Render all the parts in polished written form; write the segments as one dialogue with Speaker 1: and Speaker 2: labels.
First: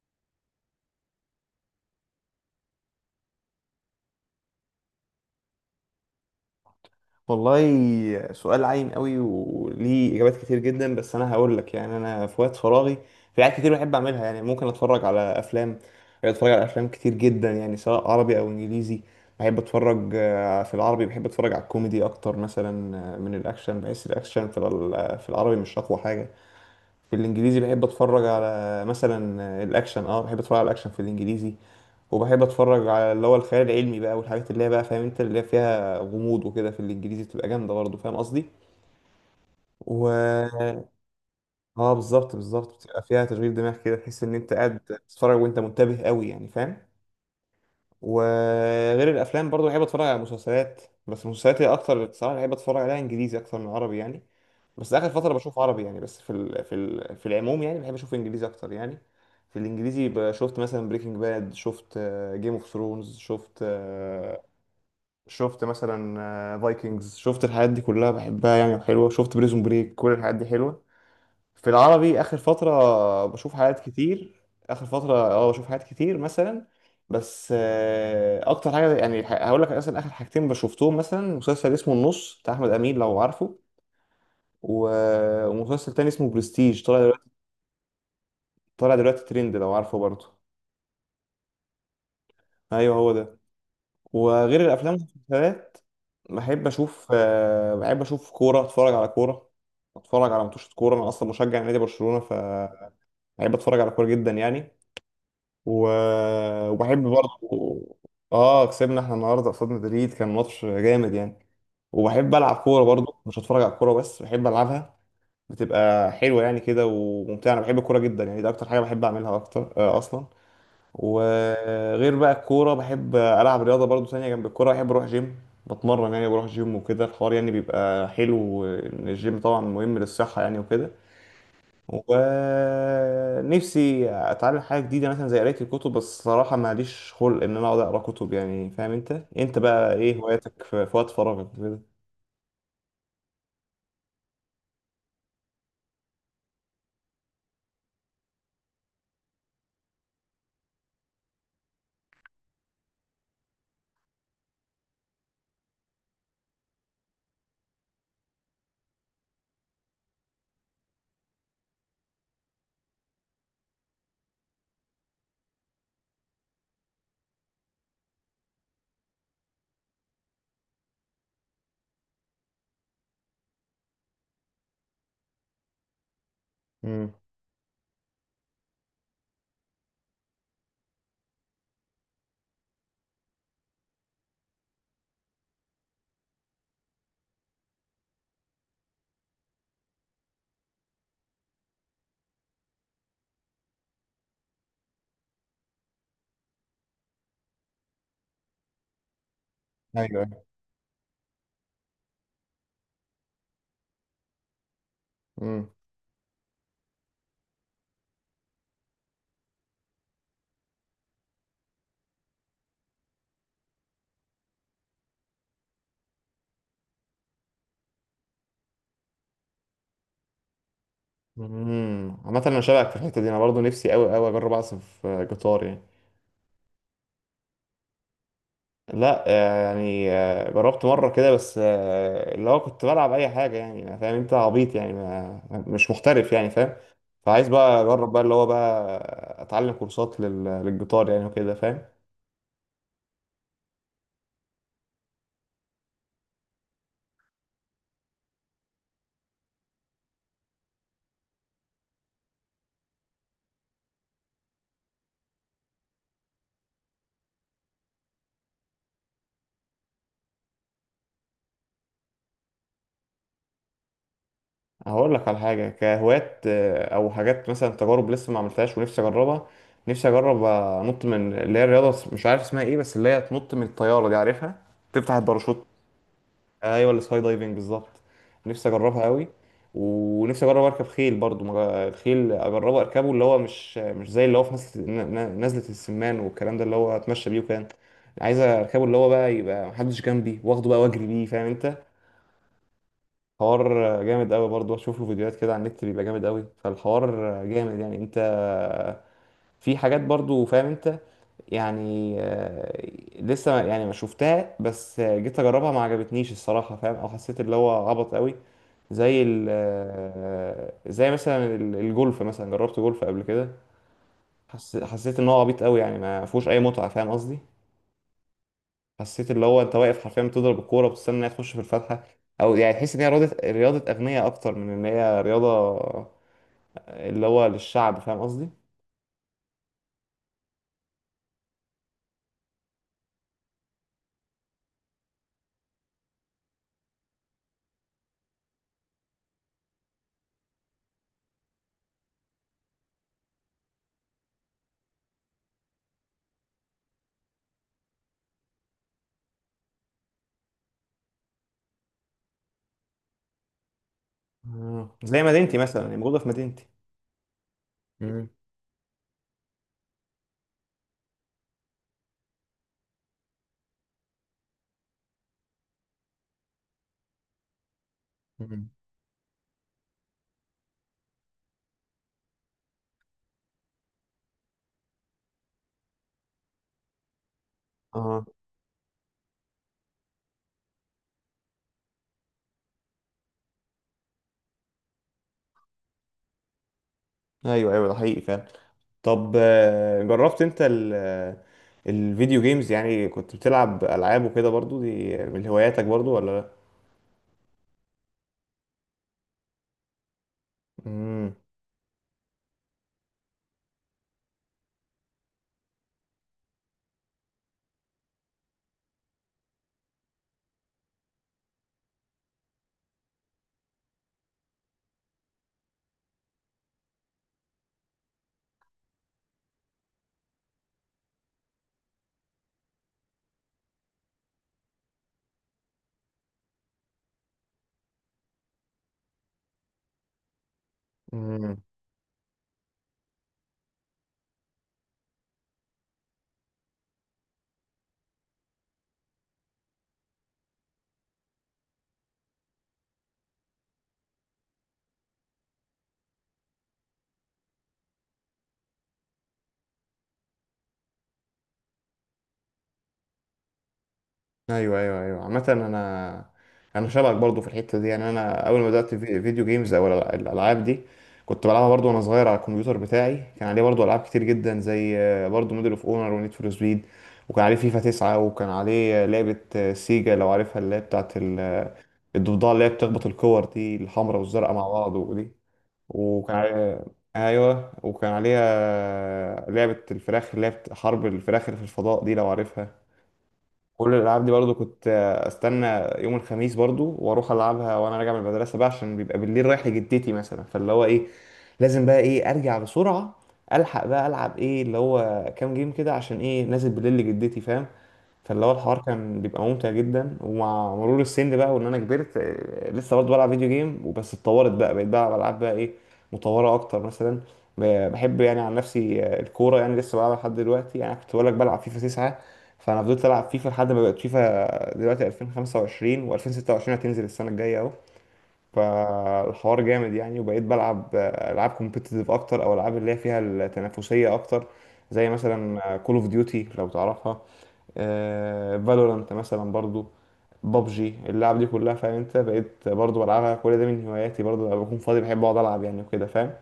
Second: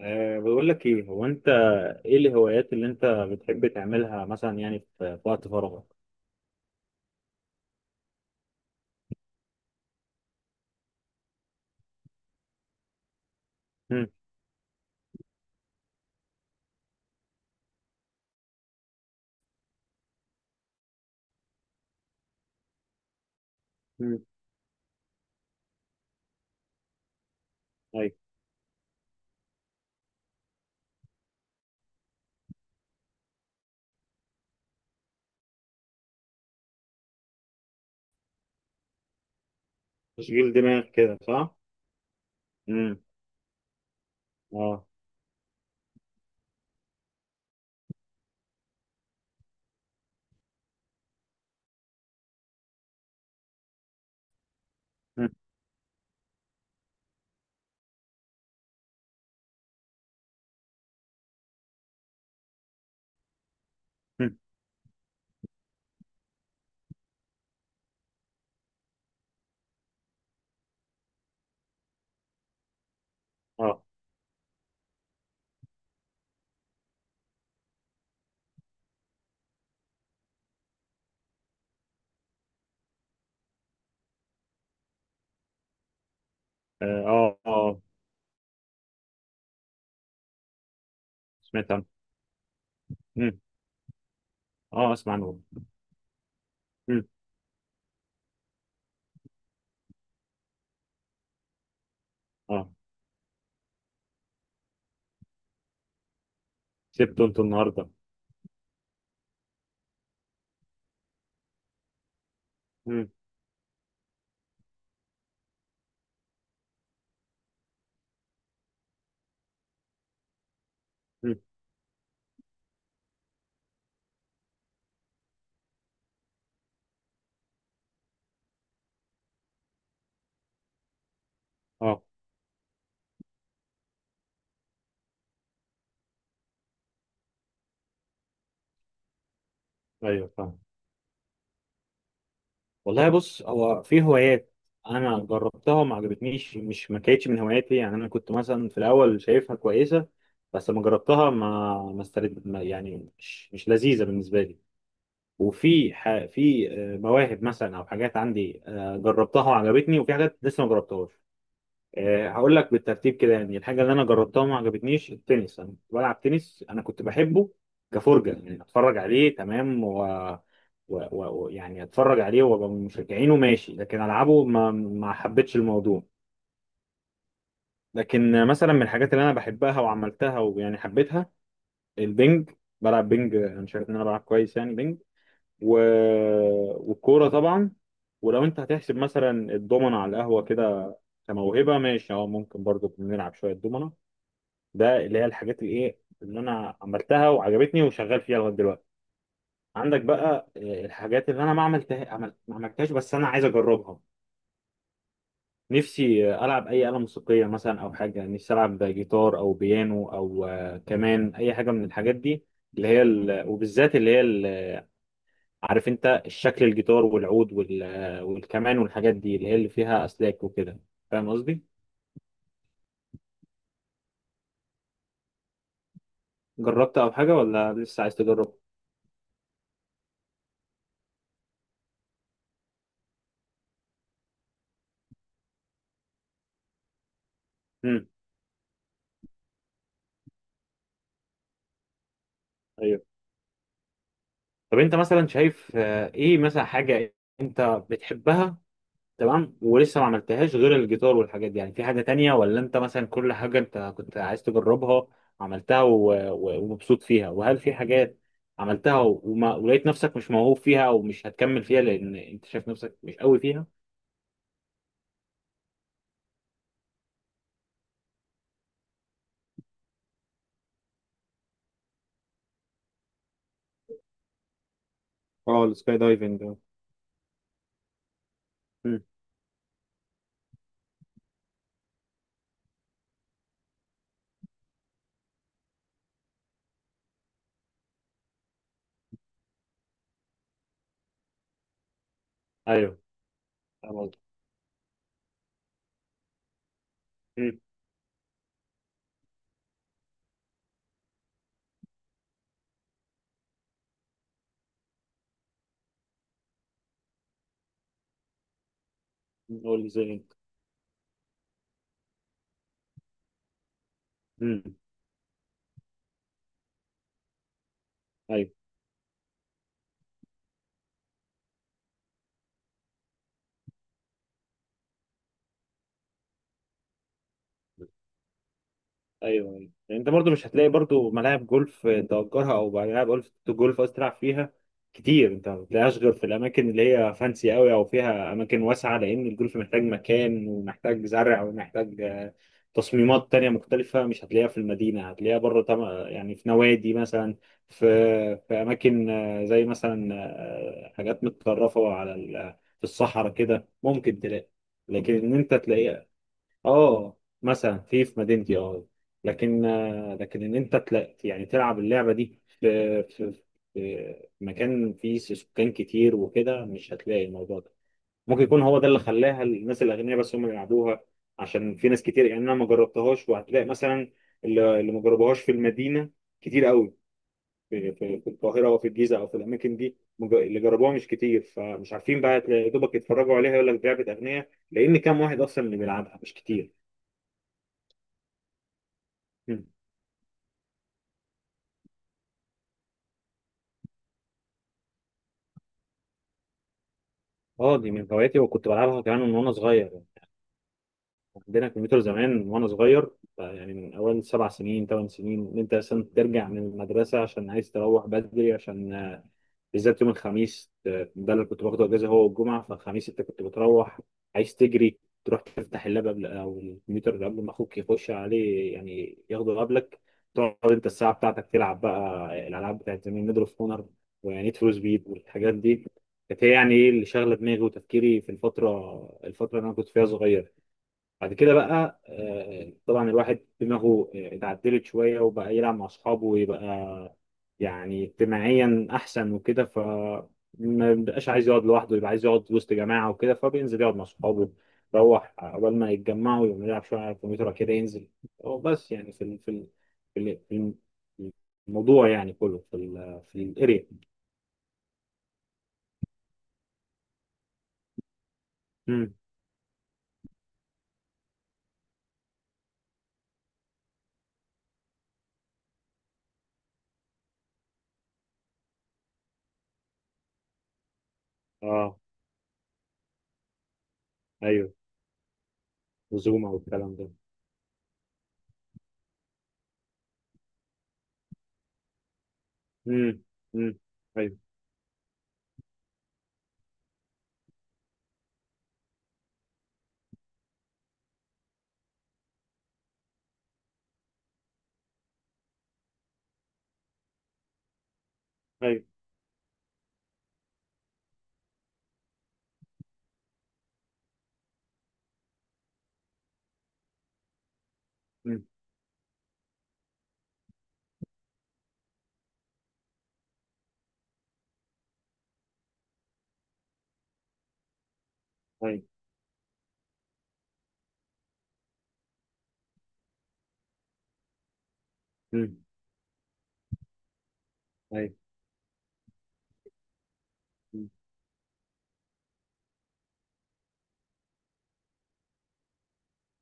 Speaker 1: بقول لك ايه. هو انت ايه الهوايات اللي انت بتحب تعملها مثلا؟ يعني في وقت فراغك.
Speaker 2: والله سؤال عايم قوي وليه اجابات كتير جدا، بس انا هقول لك. يعني انا في وقت فراغي في حاجات كتير بحب
Speaker 1: امم.
Speaker 2: اعملها. يعني ممكن اتفرج على افلام، اتفرج على افلام كتير جدا، يعني سواء عربي او انجليزي. بحب اتفرج في العربي بحب اتفرج على الكوميدي اكتر مثلا. من الاكشن بحس
Speaker 1: امم.
Speaker 2: الاكشن في العربي مش اقوى حاجه. في الانجليزي بحب
Speaker 1: ايوه،
Speaker 2: اتفرج على مثلا الاكشن. اه بحب اتفرج على الاكشن في الانجليزي. وبحب اتفرج على اللي هو الخيال العلمي بقى، والحاجات اللي هي بقى فاهم انت اللي هي فيها غموض وكده، في الانجليزي بتبقى جامده برضه، فاهم قصدي. و
Speaker 1: تشغيل دماغ كده، صح؟
Speaker 2: اه بالظبط بالظبط،
Speaker 1: امم.
Speaker 2: بتبقى فيها تشغيل دماغ كده، تحس ان انت قاعد
Speaker 1: اه.
Speaker 2: بتتفرج وانت منتبه قوي، يعني فاهم. وغير الافلام برضه بحب اتفرج على مسلسلات، بس المسلسلات هي اكتر الصراحه بحب اتفرج عليها انجليزي اكتر من عربي يعني. بس اخر
Speaker 1: مم.
Speaker 2: فتره بشوف عربي يعني، بس في العموم يعني بحب اشوف انجليزي اكتر يعني. في الانجليزي شفت مثلا بريكنج باد، شفت جيم اوف ثرونز، شفت
Speaker 1: مم.
Speaker 2: شفت مثلا فايكنجز، شفت الحاجات دي كلها بحبها يعني وحلوه، شفت بريزون بريك، كل الحاجات دي حلوه. في العربي اخر فتره بشوف
Speaker 1: اه.
Speaker 2: حاجات كتير، اخر فتره اه بشوف حاجات كتير مثلا، بس اكتر حاجه يعني هقول لك مثلا اخر حاجتين بشوفتهم، مثلا مسلسل اسمه النص بتاع احمد امين لو عارفه، ومسلسل تاني اسمه برستيج
Speaker 1: اه.
Speaker 2: طالع دلوقتي،
Speaker 1: اه. آه.
Speaker 2: طالع دلوقتي ترند لو عارفه برضه.
Speaker 1: سمعت عنه.
Speaker 2: ايوه هو ده.
Speaker 1: امم.
Speaker 2: وغير
Speaker 1: اه،
Speaker 2: الافلام
Speaker 1: اسمع عنه.
Speaker 2: والمسلسلات بحب
Speaker 1: امم.
Speaker 2: اشوف بحب اشوف كوره، اتفرج على كوره، اتفرج على ماتشات كوره. انا اصلا مشجع نادي برشلونه،
Speaker 1: اه،
Speaker 2: فبحب اتفرج على كوره جدا يعني. و... وبحب
Speaker 1: سبته انت
Speaker 2: برضه،
Speaker 1: النهارده؟
Speaker 2: اه كسبنا احنا النهارده قصاد مدريد، كان ماتش جامد يعني. وبحب العب كوره
Speaker 1: امم.
Speaker 2: برضه، مش هتفرج على الكوره بس، بحب العبها، بتبقى حلوه يعني كده وممتعه. انا بحب الكوره جدا يعني، ده اكتر حاجه بحب اعملها اكتر اصلا.
Speaker 1: امم.
Speaker 2: وغير بقى الكورة بحب ألعب رياضة برضو تانية جنب الكورة، بحب أروح جيم، بتمرن يعني، بروح جيم وكده. الحوار يعني بيبقى حلو، إن الجيم طبعا مهم للصحة يعني وكده.
Speaker 1: اه.
Speaker 2: ونفسي أتعلم حاجة جديدة مثلا زي قراية الكتب، بس صراحة ماليش خلق إن أنا أقعد أقرأ كتب، يعني فاهم أنت. أنت بقى إيه
Speaker 1: ايوه، فاهم.
Speaker 2: هواياتك في وقت فراغك كده؟
Speaker 1: والله بص، هو في هوايات انا جربتها وما عجبتنيش، مش ما كانتش من هواياتي. يعني انا كنت مثلا في الاول شايفها كويسه، بس لما جربتها ما استرد، ما يعني مش لذيذه بالنسبه لي. في مواهب مثلا او حاجات عندي جربتها وعجبتني، وفي حاجات لسه ما جربتهاش. هقول لك بالترتيب كده. يعني الحاجه اللي انا جربتها وما عجبتنيش التنس. انا كنت بلعب تنس، انا كنت بحبه كفرجه، يعني اتفرج عليه، تمام، يعني اتفرج عليه وابقى من مشجعينه، ماشي، لكن العبه ما حبيتش الموضوع.
Speaker 2: امم،
Speaker 1: لكن مثلا من الحاجات اللي انا بحبها وعملتها ويعني حبيتها، البنج. بلعب بنج، انا شايف ان انا بلعب كويس يعني بنج. و... والكوره طبعا. ولو انت هتحسب مثلا الضمنه على القهوه كده كموهبه، ماشي، اه، ممكن برضه بنلعب شويه دومنه. ده اللي هي الحاجات اللي ايه، اللي انا عملتها وعجبتني وشغال فيها لغايه دلوقتي. عندك
Speaker 2: ايوه،
Speaker 1: بقى الحاجات اللي انا ما عملتها، عملت ما عملتهاش بس انا عايز اجربها.
Speaker 2: امم،
Speaker 1: نفسي العب اي آلة موسيقية مثلا، او حاجة نفسي العب جيتار او بيانو او كمان اي حاجة من الحاجات دي، وبالذات عارف انت الشكل، الجيتار والعود والكمان والحاجات دي اللي هي اللي فيها اسلاك وكده، فاهم قصدي.
Speaker 2: امم، عامة أنا شبهك في الحتة دي، أنا برضو نفسي أوي أجرب أعزف جيتار يعني.
Speaker 1: جربت او حاجة ولا لسه عايز تجرب؟
Speaker 2: لا يعني جربت مرة كده، بس اللي هو كنت بلعب أي حاجة يعني، ما فاهم أنت عبيط يعني، ما مش محترف يعني فاهم. فعايز بقى
Speaker 1: امم.
Speaker 2: أجرب بقى اللي هو بقى أتعلم كورسات للجيتار يعني وكده فاهم.
Speaker 1: طب انت مثلا شايف ايه مثلا حاجة انت بتحبها، تمام، ولسه ما عملتهاش غير الجيتار والحاجات دي؟ يعني في حاجة تانية، ولا انت مثلا كل حاجة انت كنت عايز تجربها عملتها ومبسوط فيها، وهل في حاجات عملتها ولقيت نفسك مش موهوب فيها او مش هتكمل فيها لان انت شايف نفسك مش قوي فيها؟
Speaker 2: هقول لك على حاجة كهوايات، أو حاجات مثلا تجارب لسه ما عملتهاش ونفسي أجربها. نفسي أجرب أنط من اللي هي الرياضة، مش عارف اسمها إيه، بس اللي هي تنط من الطيارة دي، عارفها، تفتح
Speaker 1: اه،
Speaker 2: الباراشوت.
Speaker 1: السكاي دايفنج ده.
Speaker 2: ايوه السكاي دايفنج بالظبط، نفسي
Speaker 1: امم.
Speaker 2: اجربها قوي. ونفسي اجرب اركب خيل برضو، الخيل اجربه اركبه اللي هو مش زي اللي هو في نزله نزلة السمان والكلام ده، اللي هو اتمشى بيه وكان عايز اركبه اللي هو بقى يبقى محدش جنبي، واخده بقى واجري بيه فاهم انت.
Speaker 1: ايوه، فاهم
Speaker 2: حوار
Speaker 1: قصدك.
Speaker 2: جامد قوي برضو، اشوف له فيديوهات كده على النت بيبقى جامد قوي، فالحوار
Speaker 1: امم.
Speaker 2: جامد يعني انت. في حاجات برضو فاهم انت يعني لسه يعني ما شفتها، بس جيت اجربها ما عجبتنيش الصراحه فاهم، او حسيت اللي هو عبط قوي، زي ال
Speaker 1: قول لي زي انت.
Speaker 2: آه، زي مثلا الجولف مثلا، جربت جولف قبل كده.
Speaker 1: امم.
Speaker 2: حسيت ان هو عبيط قوي يعني، ما فيهوش اي متعه فاهم قصدي.
Speaker 1: ايوه،
Speaker 2: حسيت اللي هو انت واقف حرفيا بتضرب الكوره وبتستنى انها تخش في الفتحه، او يعني تحس ان هي رياضه اغنياء اكتر من ان هي رياضه اللي هو للشعب فاهم قصدي.
Speaker 1: ايوه، ايوه. يعني انت برضو مش هتلاقي برضو ملاعب جولف تأجرها، او ملاعب جولف، جولف قصدي، تلعب فيها كتير. انت ما بتلاقيهاش غير في الاماكن اللي هي فانسي قوي، او فيها اماكن واسعه، لان الجولف محتاج مكان، ومحتاج زرع، ومحتاج تصميمات تانية مختلفة. مش هتلاقيها في المدينة، هتلاقيها بره. يعني في نوادي مثلا، في في أماكن زي مثلا حاجات متطرفة على في الصحراء كده ممكن تلاقي.
Speaker 2: مم،
Speaker 1: لكن
Speaker 2: زي
Speaker 1: إن أنت
Speaker 2: مدينتي مثلا يعني
Speaker 1: تلاقي،
Speaker 2: موجوده في مدينتي.
Speaker 1: اه مثلا في مدينتي، اه، لكن لكن ان انت يعني تلعب اللعبه دي في في مكان فيه سكان كتير وكده، مش هتلاقي الموضوع ده. ممكن يكون
Speaker 2: مم.
Speaker 1: هو ده اللي خلاها الناس الاغنياء بس هم اللي يلعبوها، عشان في ناس كتير يعني انا ما جربتهاش. وهتلاقي مثلا اللي ما جربوهاش في المدينه كتير قوي،
Speaker 2: اه
Speaker 1: في القاهره او في الجيزه او في الاماكن دي. اللي جربوها مش كتير، فمش عارفين بقى. تلاقي يا دوبك يتفرجوا عليها، يقول لك لعبه اغنياء، لان كام واحد اصلا اللي بيلعبها؟ مش كتير.
Speaker 2: ايوه ايوه، ده حقيقي فعلا. طب جربت انت ال آه، الفيديو جيمز؟ يعني كنت بتلعب العاب وكده برضو؟ دي من هواياتك برضو ولا لا؟
Speaker 1: اه، دي من هواياتي، وكنت بلعبها كمان من وانا صغير يعني.
Speaker 2: امم،
Speaker 1: عندنا كمبيوتر زمان من وانا صغير. يعني من اول 7 سنين 8 سنين، ان انت اصلا ترجع من المدرسه عشان عايز تروح بدري، عشان بالذات يوم الخميس، ده اللي كنت باخده اجازه هو والجمعه. فالخميس انت كنت بتروح عايز تجري، تروح تفتح اللاب قبل، او الكمبيوتر قبل ما اخوك يخش عليه، يعني ياخده قبلك. تقعد انت الساعه بتاعتك تلعب بقى الالعاب بتاعت زمان، ميدل اوف اونر ونيد فور سبيد والحاجات دي. كانت هي يعني ايه اللي شاغله دماغي وتفكيري في الفتره اللي انا كنت فيها صغير. بعد كده
Speaker 2: امم،
Speaker 1: بقى طبعا الواحد دماغه اتعدلت شوية، وبقى يلعب مع أصحابه، ويبقى يعني اجتماعيا أحسن وكده. ف ما بقاش عايز يقعد لوحده، يبقى عايز يقعد وسط جماعة وكده، فبينزل يقعد مع أصحابه، يروح قبل ما يتجمعوا، يقوم يلعب شوية على الكمبيوتر كده، ينزل هو. بس يعني في ال- في ال- الموضوع يعني كله في ال، في الاريا.
Speaker 2: ايوه ايوه ايوه. عامه انا شبهك برضو في الحته دي يعني. انا اول ما بدات في
Speaker 1: امم.
Speaker 2: فيديو جيمز او الالعاب دي كنت بلعبها برضو وانا صغير. على الكمبيوتر بتاعي كان عليه برضو العاب كتير جدا، زي برضو موديل اوف اونر ونيد فور سبيد، وكان عليه فيفا 9، وكان عليه لعبه سيجا لو عارفها، اللي هي بتاعت
Speaker 1: اه.
Speaker 2: الضفدعة اللي هي بتخبط الكور دي الحمراء والزرقاء مع
Speaker 1: ايوه،
Speaker 2: بعض، ودي وكان
Speaker 1: وزوما
Speaker 2: عليها،
Speaker 1: والكلام ده.
Speaker 2: أيوة وكان عليها لعبة الفراخ اللي هي حرب الفراخ اللي في الفضاء دي لو عارفها.
Speaker 1: امم. امم.
Speaker 2: كل الالعاب دي
Speaker 1: ايوه،
Speaker 2: برضو كنت استنى يوم الخميس برضو واروح العبها وانا راجع من المدرسه بقى، عشان بيبقى بالليل رايح لجدتي مثلا، فاللي هو ايه لازم بقى ايه ارجع بسرعه، الحق بقى العب ايه اللي هو كام جيم كده، عشان ايه نازل بالليل لجدتي فاهم. فاللي هو الحوار
Speaker 1: ايوه.
Speaker 2: كان بيبقى ممتع جدا. ومع مرور السن بقى وان انا كبرت لسه برضه بلعب فيديو جيم، وبس اتطورت بقى، بقيت بلعب العاب بقى ايه مطوره اكتر مثلا. بحب يعني
Speaker 1: امم.
Speaker 2: عن نفسي الكوره يعني لسه بلعبها لحد دلوقتي. يعني كنت بقول لك بلعب فيفا 9، فانا فضلت العب فيفا لحد ما بقت فيفا دلوقتي 2025، و2026 هتنزل السنه الجايه اهو.
Speaker 1: ايوه.
Speaker 2: فالحوار جامد يعني، وبقيت بلعب العاب كومبيتيتيف اكتر، او العاب اللي هي فيها التنافسيه اكتر، زي
Speaker 1: امم.
Speaker 2: مثلا كول اوف ديوتي لو تعرفها، فالورانت مثلا برضو،
Speaker 1: مم.
Speaker 2: بابجي، اللعب دي كلها فاهم انت، بقيت برضو بلعبها. كل ده من هواياتي برضو، لما بكون فاضي بحب اقعد العب يعني وكده فاهم.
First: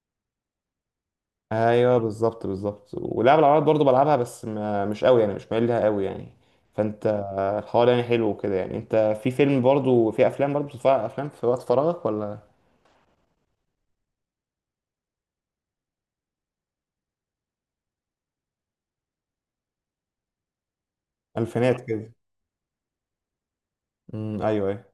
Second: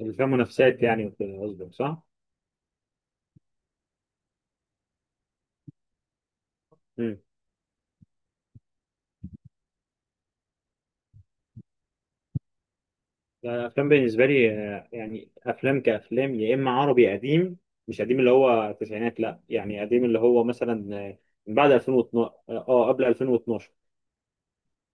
Speaker 1: اللي فيها منافسات يعني وكده قصدك،
Speaker 2: ايوه
Speaker 1: صح؟
Speaker 2: بالظبط بالظبط. ولعب العربيات برضو بلعبها، بس ما مش قوي يعني، مش مايل لها قوي يعني. فانت
Speaker 1: مم.
Speaker 2: الحوار يعني حلو وكده يعني انت. في فيلم برضو في افلام برضو بتتفرج على افلام في وقت فراغك ولا؟
Speaker 1: الأفلام بالنسبة لي يعني أفلام كأفلام، يا إما عربي قديم، مش قديم اللي هو التسعينات، لا، يعني قديم اللي هو مثلا من بعد
Speaker 2: الفينات كده،
Speaker 1: 2012، اه، قبل 2012،
Speaker 2: ايوه ايوه،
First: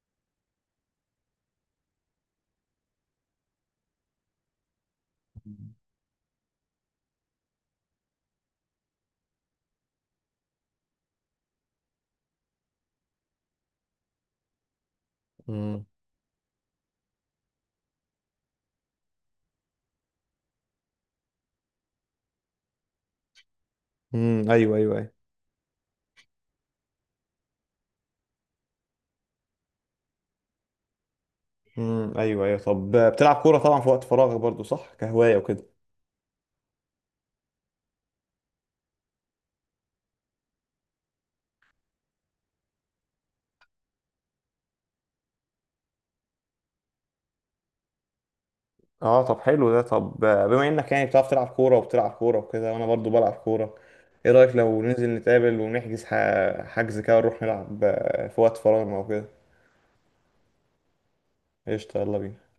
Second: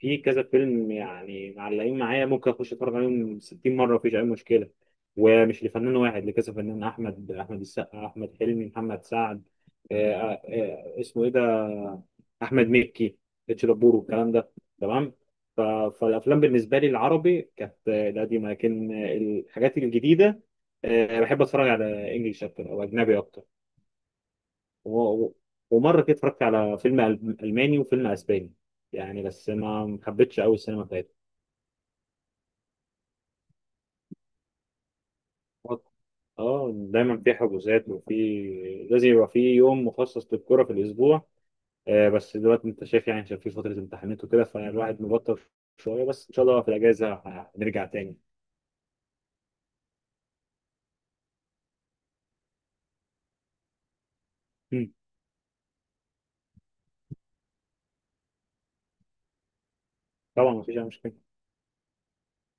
Speaker 1: في كذا فيلم يعني معلقين معايا، ممكن اخش اتفرج عليهم 60 مره، مفيش اي مشكله. ومش لفنان واحد، لكذا فنان، احمد السقا، احمد حلمي، محمد سعد، آه، آه، اسمه ايه ده، احمد مكي، اتش دبور والكلام ده، تمام. ف-
Speaker 2: امم،
Speaker 1: فالافلام بالنسبه لي العربي كانت القديمه، لكن الحاجات الجديده بحب اتفرج على انجلش اكتر، او اجنبي اكتر.
Speaker 2: أمم، ايوه ايوه
Speaker 1: و-
Speaker 2: ايوه،
Speaker 1: و- ومره كده اتفرجت على فيلم الماني وفيلم اسباني، يعني، بس ما حبيتش قوي السينما بتاعتهم.
Speaker 2: امم، ايوه ايوه. طب بتلعب كوره طبعا في وقت فراغك برضو صح، كهوايه وكده.
Speaker 1: اه، دايما في حجوزات، وفي لازم يبقى في يوم مخصص للكرة في الأسبوع. آه بس دلوقتي أنت شايف يعني، عشان في فترة امتحانات وكده، فالواحد مبطل شوية، بس إن شاء الله في الأجازة هنرجع تاني.
Speaker 2: اه طب حلو ده. طب بما انك يعني بتعرف تلعب كوره وبتلعب كوره وكده، وانا برضو بلعب كوره، ايه رايك لو
Speaker 1: مم.
Speaker 2: ننزل نتقابل ونحجز حجز كده ونروح نلعب في وقت فراغنا وكده؟
Speaker 1: طبعا، مفيش أي مشكلة.
Speaker 2: قشطة يلا بينا.